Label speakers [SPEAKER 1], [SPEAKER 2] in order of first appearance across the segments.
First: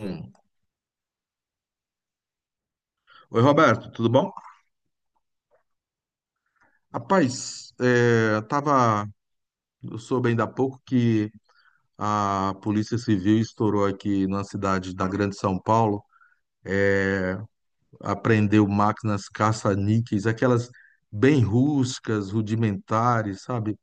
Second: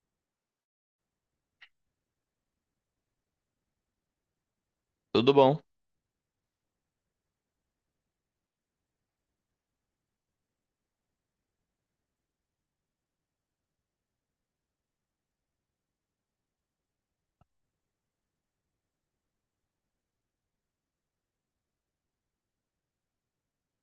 [SPEAKER 1] Hum. Oi, Roberto, tudo bom?
[SPEAKER 2] Tudo bom?
[SPEAKER 1] Rapaz, tava, eu soube ainda há pouco que a Polícia Civil estourou aqui na cidade da Grande São Paulo, apreendeu máquinas caça-níqueis, aquelas bem rústicas, rudimentares, sabe?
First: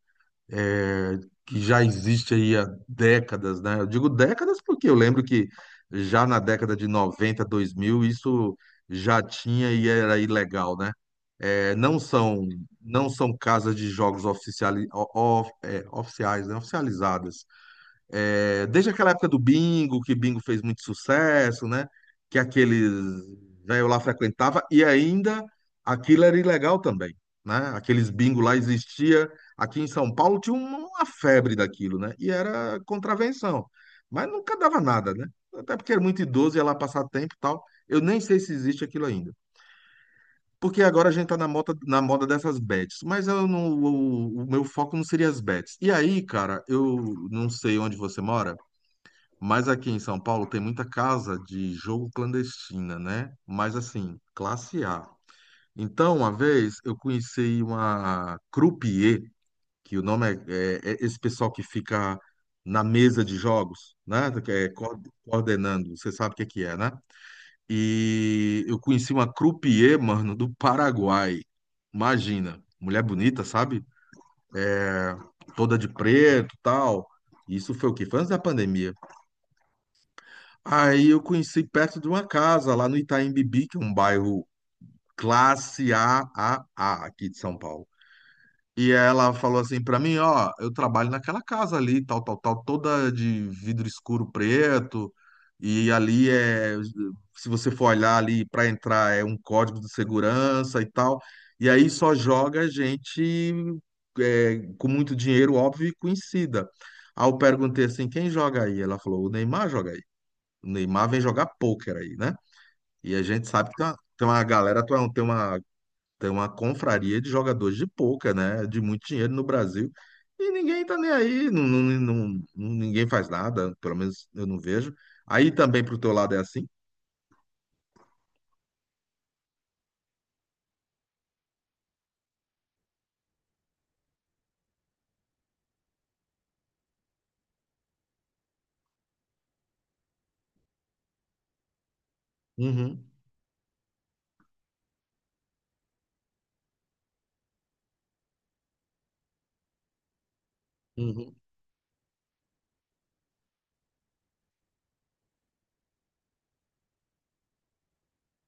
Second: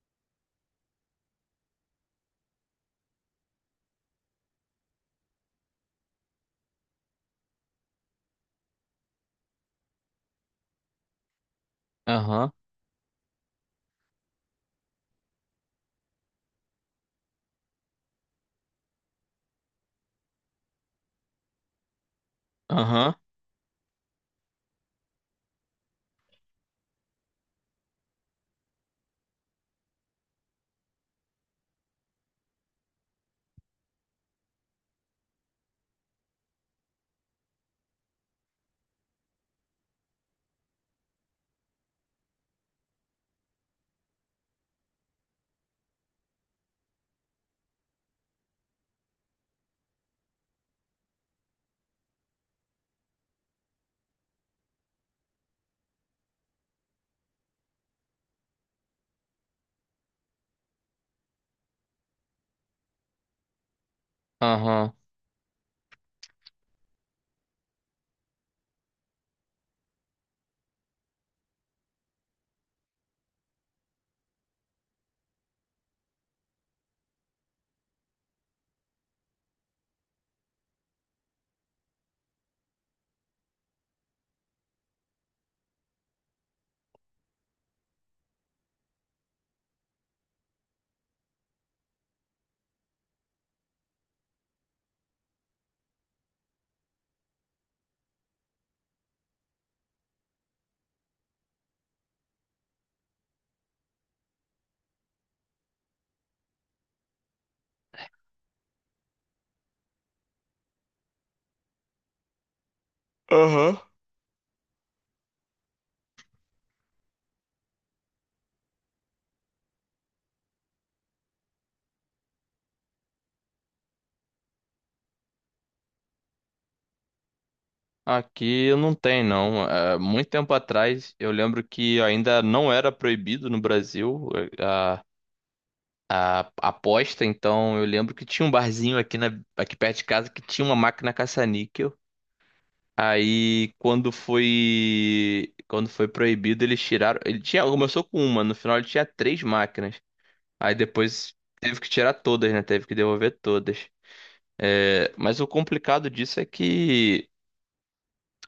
[SPEAKER 1] É, que já existe aí há décadas, né? Eu digo décadas porque eu lembro que já na década de 90 2000 isso já tinha e era ilegal, né? É, não são
[SPEAKER 2] Aham,
[SPEAKER 1] não são casas de jogos oficiali, o- of- é, oficiais, né, oficializadas. Desde aquela época do bingo, que bingo fez muito sucesso, né? Que aqueles
[SPEAKER 2] aham,
[SPEAKER 1] velho lá frequentava e ainda aquilo era ilegal também, né? Aqueles bingo lá existia aqui em São Paulo tinha uma febre daquilo, né? E era contravenção, mas nunca dava nada, né? Até porque era muito idoso ia lá passar tempo e tal. Eu nem sei se existe aquilo ainda. Porque agora a gente tá na moda dessas bets, mas eu não, o meu foco não seria as bets. E aí, cara, eu não sei onde você mora, mas aqui em São Paulo tem muita casa de jogo clandestina, né? Mas assim, classe A. Então, uma vez eu conheci uma croupier, que o nome é esse pessoal que fica na mesa de jogos, né? Que é
[SPEAKER 2] aham.
[SPEAKER 1] coordenando, você sabe o que que é, né? E eu conheci uma croupier, mano, do Paraguai. Imagina, mulher bonita, sabe? Toda de preto, tal. Isso foi o quê? Foi antes da pandemia. Aí eu conheci perto de uma casa, lá no Itaim Bibi, que é um bairro classe AAA aqui de São Paulo. E ela falou assim pra mim, ó, eu trabalho naquela casa ali, tal, tal, tal, toda de vidro escuro preto, e ali, se você for olhar ali pra entrar é um código de segurança e tal, e aí só joga gente, com muito dinheiro, óbvio, e conhecida. Aí eu perguntei assim, quem joga aí? Ela falou, o Neymar joga aí. O Neymar vem jogar pôquer aí, né? E a gente sabe que
[SPEAKER 2] Aham.
[SPEAKER 1] tem uma galera, tem uma tem uma confraria de jogadores de pôquer, né? De muito dinheiro no Brasil. E ninguém tá nem aí, ninguém faz nada, pelo menos eu não vejo. Aí também pro teu lado é assim?
[SPEAKER 2] Aqui não tem, não. Muito tempo atrás, eu lembro que ainda não era proibido no Brasil é, a, a aposta, então eu lembro que tinha um barzinho aqui, aqui perto de casa que tinha uma máquina caça-níquel.
[SPEAKER 1] Uhum,
[SPEAKER 2] Aí, quando foi proibido, eles tiraram. Ele tinha, começou com uma, no final ele tinha três máquinas. Aí depois
[SPEAKER 1] uhum.
[SPEAKER 2] teve que tirar todas, né? Teve que devolver todas. É, mas o complicado disso é que,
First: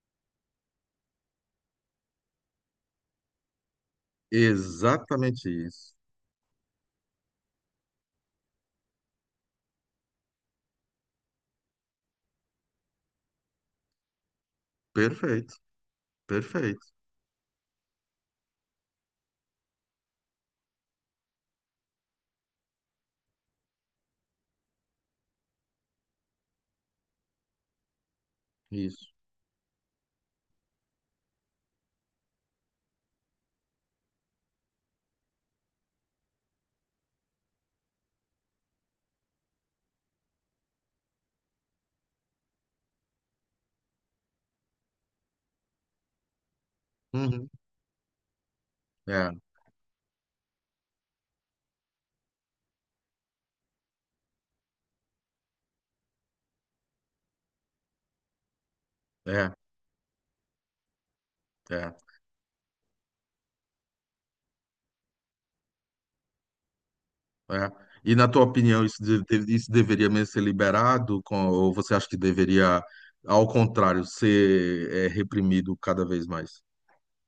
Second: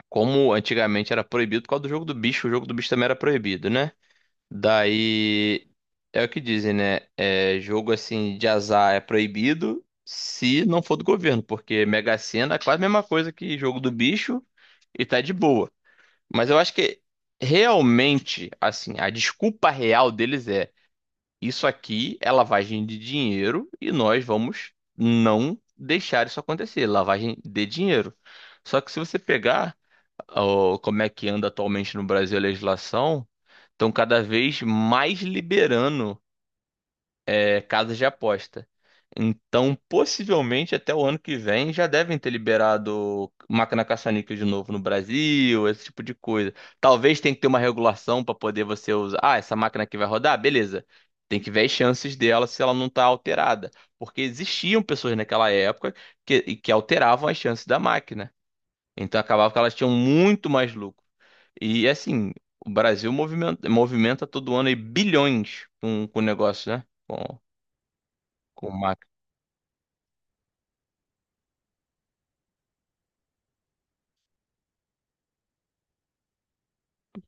[SPEAKER 2] como antigamente era proibido por causa do jogo do bicho, o jogo do bicho também era proibido, né?
[SPEAKER 1] Exatamente
[SPEAKER 2] Daí
[SPEAKER 1] isso.
[SPEAKER 2] é o que dizem, né? É, jogo assim de azar é proibido se não for do governo, porque Mega Sena é quase a mesma coisa que jogo do bicho e tá de
[SPEAKER 1] Perfeito,
[SPEAKER 2] boa. Mas eu acho
[SPEAKER 1] perfeito.
[SPEAKER 2] que realmente, assim, a desculpa real deles é, isso aqui é lavagem de dinheiro e nós vamos não deixar isso acontecer, lavagem de dinheiro. Só que se
[SPEAKER 1] Isso.
[SPEAKER 2] você pegar ó, como é que anda atualmente no Brasil a legislação, estão cada vez mais liberando casas de aposta. Então, possivelmente até o ano que vem já devem ter liberado máquina caça-níquel de novo no Brasil, esse tipo de coisa. Talvez tenha que ter
[SPEAKER 1] Uhum.
[SPEAKER 2] uma regulação para poder você usar.
[SPEAKER 1] É,
[SPEAKER 2] Ah, essa máquina aqui vai rodar? Beleza. Tem que ver as chances dela se ela não está alterada. Porque existiam pessoas naquela época que, e que alteravam as chances da máquina. Então acabava
[SPEAKER 1] é,
[SPEAKER 2] que elas tinham muito mais lucro. E
[SPEAKER 1] é,
[SPEAKER 2] assim, o Brasil movimenta, movimenta todo ano aí bilhões com o negócio, né?
[SPEAKER 1] é. E na tua
[SPEAKER 2] Com
[SPEAKER 1] opinião, isso,
[SPEAKER 2] máquina.
[SPEAKER 1] isso deveria mesmo ser liberado? Ou você acha que deveria, ao contrário, ser reprimido cada vez mais?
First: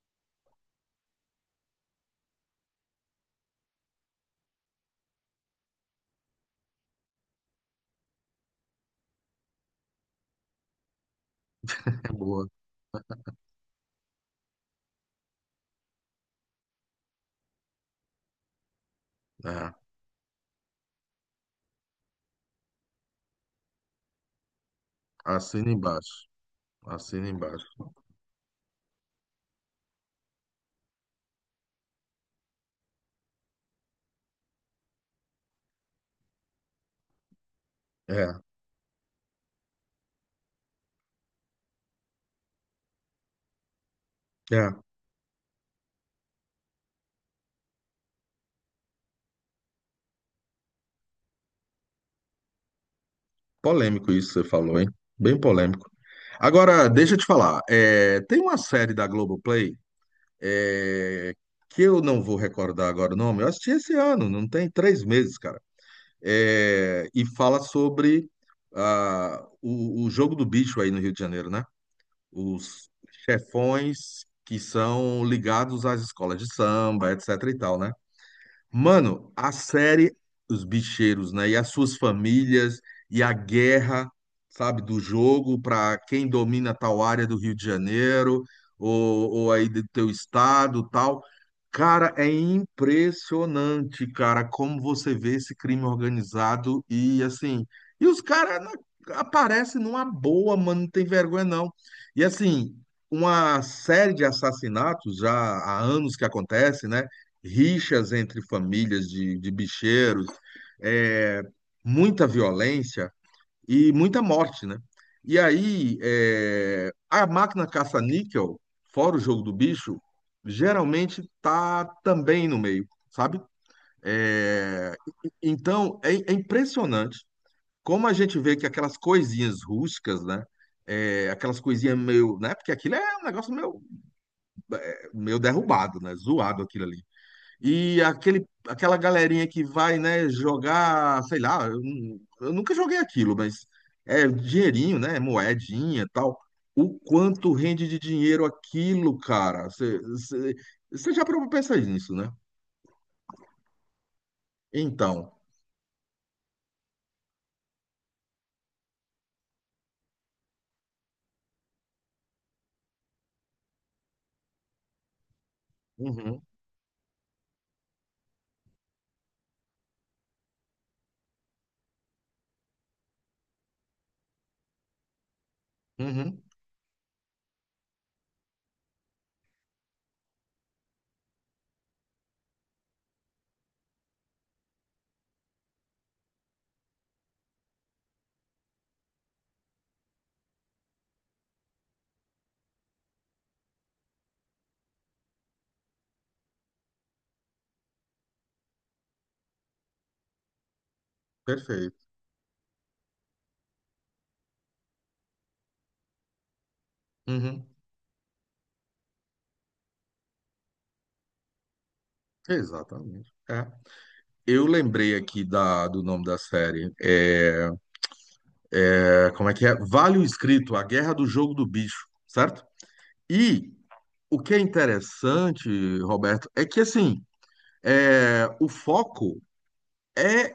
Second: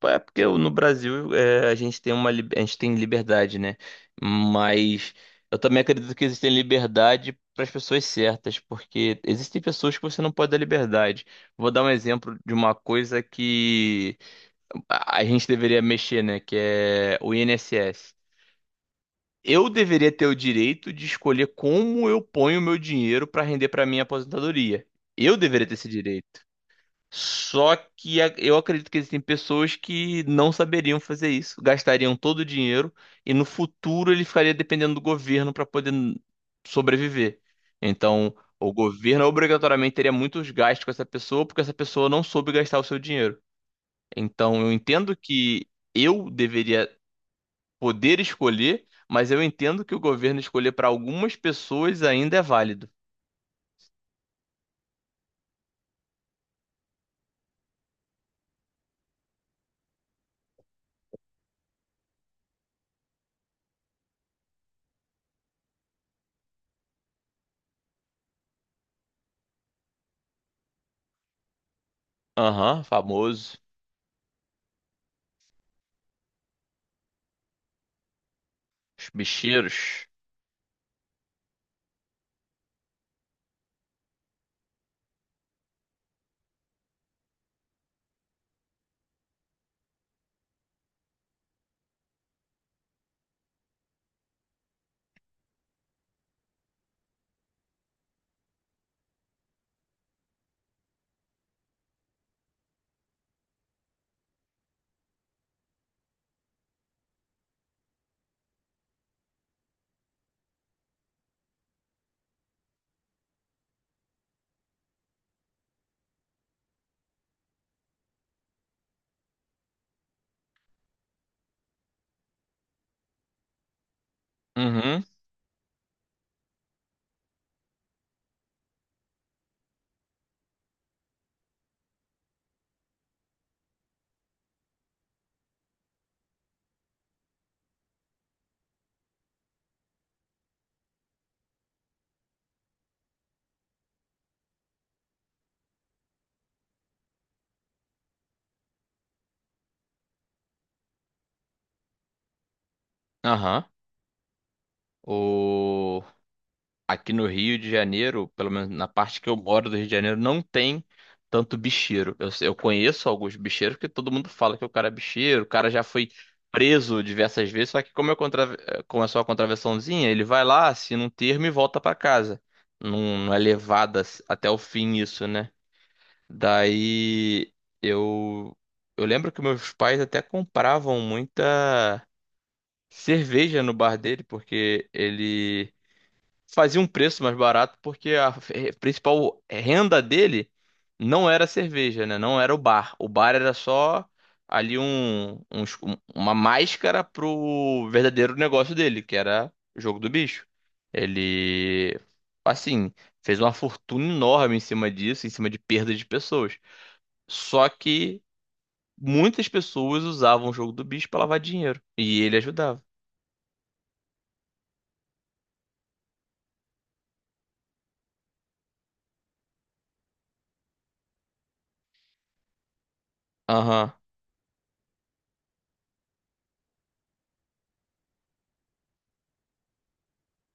[SPEAKER 2] É porque no Brasil é, a gente tem uma lib- a gente tem liberdade, né? Mas eu também acredito que existe liberdade para as pessoas certas, porque existem pessoas que você não pode dar liberdade. Vou dar um
[SPEAKER 1] É
[SPEAKER 2] exemplo
[SPEAKER 1] boa.
[SPEAKER 2] de uma coisa que a gente deveria mexer, né? Que é o INSS. Eu
[SPEAKER 1] É.
[SPEAKER 2] deveria ter o direito de escolher como eu ponho o meu dinheiro para render para minha aposentadoria. Eu deveria
[SPEAKER 1] Assina
[SPEAKER 2] ter esse
[SPEAKER 1] embaixo.
[SPEAKER 2] direito.
[SPEAKER 1] Assina embaixo.
[SPEAKER 2] Só que a- eu acredito que existem pessoas que não saberiam fazer isso, gastariam todo o dinheiro e no futuro ele ficaria dependendo do governo para poder n- sobreviver. Então,
[SPEAKER 1] É,
[SPEAKER 2] o governo obrigatoriamente teria muitos gastos com essa pessoa porque essa pessoa não soube gastar o seu dinheiro. Então, eu
[SPEAKER 1] é.
[SPEAKER 2] entendo que eu deveria poder escolher, mas eu entendo que o governo escolher para algumas pessoas ainda é válido.
[SPEAKER 1] Polêmico isso que você falou, hein? Bem polêmico. Agora, deixa eu te falar. Tem uma série da Globoplay, é, que eu não vou recordar agora o nome. Eu assisti esse ano, não tem 3 meses, cara. E fala sobre o jogo do bicho aí no Rio de Janeiro, né?
[SPEAKER 2] Aham,
[SPEAKER 1] Os
[SPEAKER 2] famoso.
[SPEAKER 1] chefões que são ligados às escolas de samba, etc e tal, né?
[SPEAKER 2] Os
[SPEAKER 1] Mano, a
[SPEAKER 2] bicheiros.
[SPEAKER 1] série Os Bicheiros, né? E as suas famílias, e a guerra, sabe, do jogo para quem domina tal área do Rio de Janeiro, ou aí do teu estado, tal. Cara, é impressionante, cara, como você vê esse crime organizado e assim. E os caras aparecem numa boa, mano, não tem vergonha não. E assim, uma série de assassinatos já há anos que acontece, né? Rixas entre famílias de bicheiros, é, muita violência e muita morte, né? E aí, a máquina caça-níquel, fora o jogo do bicho, geralmente tá também no meio, sabe? É,
[SPEAKER 2] Uhum,
[SPEAKER 1] então, é impressionante como a gente vê que aquelas coisinhas rústicas, né? Aquelas coisinhas meio, né? Porque aquilo é um negócio meio, meio derrubado, né? Zoado aquilo ali. E aquela galerinha que vai, né, jogar, sei lá, eu nunca joguei aquilo, mas é dinheirinho, né, moedinha e tal. O quanto rende de dinheiro aquilo, cara? Você já parou pra pensar nisso, né?
[SPEAKER 2] aham.
[SPEAKER 1] Então,
[SPEAKER 2] O... Aqui no Rio de Janeiro, pelo menos na parte que eu moro do Rio de Janeiro, não tem tanto bicheiro. Eu conheço alguns bicheiros porque todo mundo fala que o cara é bicheiro, o cara já foi
[SPEAKER 1] uhum,
[SPEAKER 2] preso diversas vezes, só que como eu contra... eh, começou a contravençãozinha, ele vai lá, assina um termo e volta pra casa. Não é levada até o fim isso, né?
[SPEAKER 1] uhum,
[SPEAKER 2] Daí eu eu lembro que meus pais até compravam muita cerveja no bar dele, porque ele fazia um preço mais barato porque a eh, principal renda dele não era a cerveja, né? Não era o bar. O bar era só ali um, um es- um- uma máscara pro verdadeiro negócio dele, que era o jogo do bicho.
[SPEAKER 1] perfeito.
[SPEAKER 2] Ele, assim, fez uma fortuna enorme em cima disso, em cima de perda de pessoas.
[SPEAKER 1] Uhum,
[SPEAKER 2] Só que muitas pessoas usavam o jogo do bicho para lavar dinheiro e ele ajudava.
[SPEAKER 1] exatamente. É. Eu lembrei aqui do nome da série. Como é que é? Vale o Escrito, A Guerra do Jogo do Bicho, certo? E
[SPEAKER 2] Aham,
[SPEAKER 1] o que é interessante, Roberto, é que assim, o foco é,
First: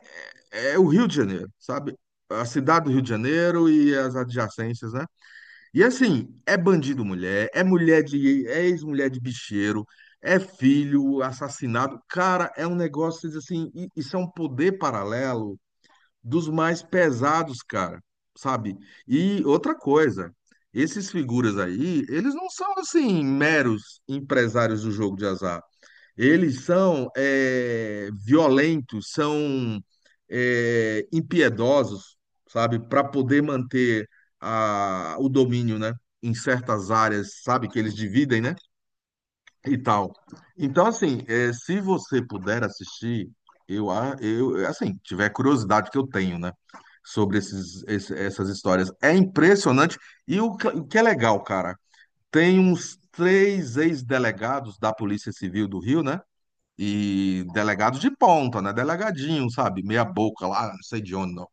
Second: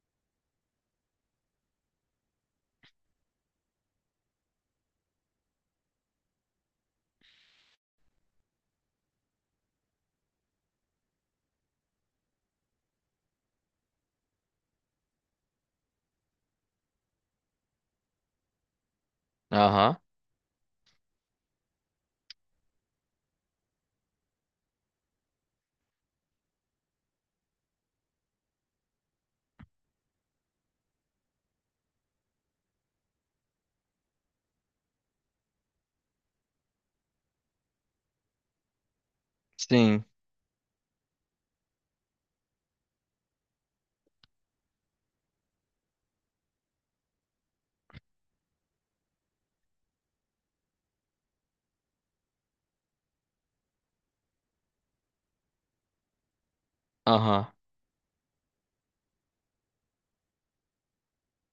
[SPEAKER 1] é o Rio de Janeiro, sabe? A cidade do Rio de Janeiro e as adjacências, né? E assim, é bandido mulher, é ex-mulher de bicheiro, é filho assassinado. Cara, é um negócio vocês dizem assim, isso é um poder paralelo dos mais pesados, cara, sabe? E outra
[SPEAKER 2] aham,
[SPEAKER 1] coisa, esses figuras aí, eles não são assim meros empresários do jogo de azar. Eles são violentos, são impiedosos, sabe? Para poder manter o domínio, né? Em certas áreas, sabe? Que eles dividem, né? E
[SPEAKER 2] sim,
[SPEAKER 1] tal. Então, assim, se você puder assistir, eu, assim, tiver curiosidade que eu tenho, né, sobre essas histórias, é impressionante. E o que é legal, cara, tem uns três ex-delegados da Polícia Civil do Rio, né, e
[SPEAKER 2] aham,
[SPEAKER 1] delegados de ponta, né, delegadinho, sabe, meia boca lá, não sei de onde, não.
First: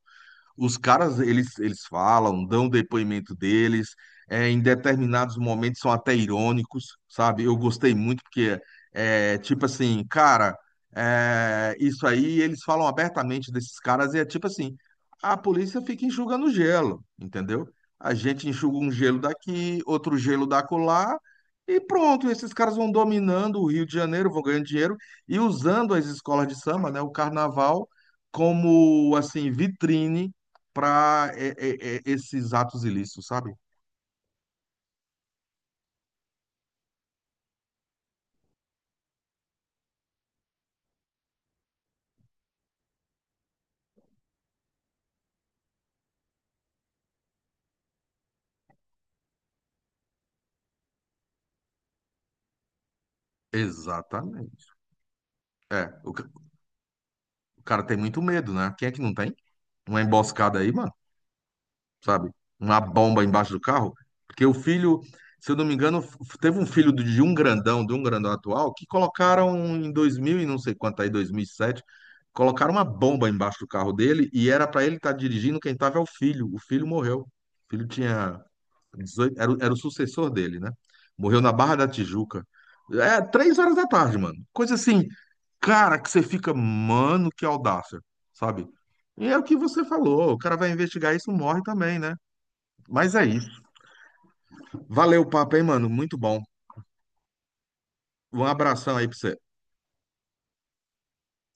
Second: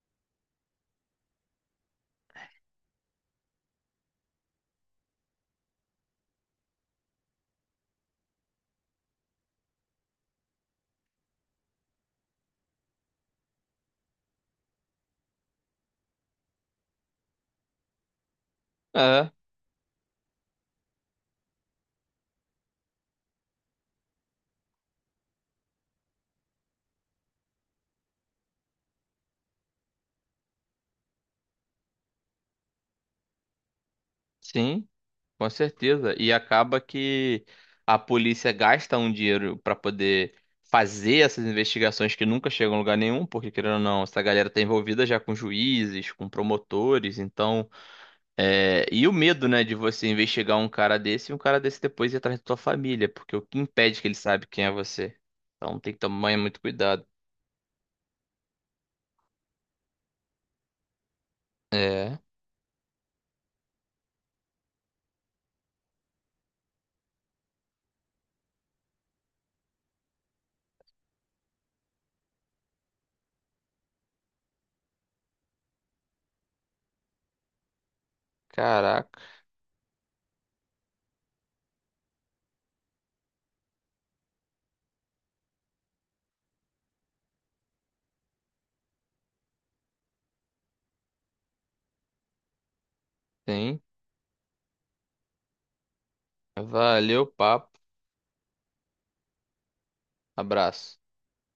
[SPEAKER 1] Os caras, eles falam, dão o depoimento deles, em determinados momentos são até irônicos, sabe? Eu gostei muito porque, tipo assim, cara, isso aí eles falam abertamente desses caras e é tipo assim, a polícia fica enxugando gelo, entendeu? A gente enxuga um gelo
[SPEAKER 2] é,
[SPEAKER 1] daqui, outro gelo da colar e pronto, esses caras vão dominando o Rio de Janeiro, vão ganhando dinheiro e usando as escolas de samba, né, o carnaval, como, assim, vitrine para esses atos ilícitos, sabe?
[SPEAKER 2] sim. Com certeza. E acaba que a polícia gasta um dinheiro para poder fazer essas investigações que nunca chegam a lugar nenhum, porque querendo ou não, essa galera tá envolvida já com juízes, com promotores, então. É, e o medo, né, de você investigar um cara desse e um cara desse depois ir atrás da tua família, porque o que impede que ele sabe quem
[SPEAKER 1] Exatamente.
[SPEAKER 2] é você? Então
[SPEAKER 1] É,
[SPEAKER 2] tem que
[SPEAKER 1] o, ca-
[SPEAKER 2] tomar muito cuidado.
[SPEAKER 1] o cara tem muito medo, né? Quem é que não tem? Uma emboscada aí, mano,
[SPEAKER 2] É,
[SPEAKER 1] sabe? Uma bomba embaixo do carro. Porque o filho, se eu não me engano, teve um filho de um grandão, atual, que colocaram em 2000 e não sei quanto aí, 2007, colocaram uma bomba embaixo do carro dele e era pra ele estar dirigindo, quem tava é o filho. O filho morreu. O filho tinha
[SPEAKER 2] caraca,
[SPEAKER 1] 18 era o sucessor dele, né? Morreu na Barra da Tijuca. 3 horas da tarde, mano. Coisa assim, cara, que você fica, mano, que audácia, sabe? E é o que você falou, o cara vai investigar isso, morre também, né? Mas é isso.
[SPEAKER 2] tem.
[SPEAKER 1] Valeu o papo, hein, mano? Muito bom.
[SPEAKER 2] Valeu, papo.
[SPEAKER 1] Um abração aí pra você.
[SPEAKER 2] Abraço.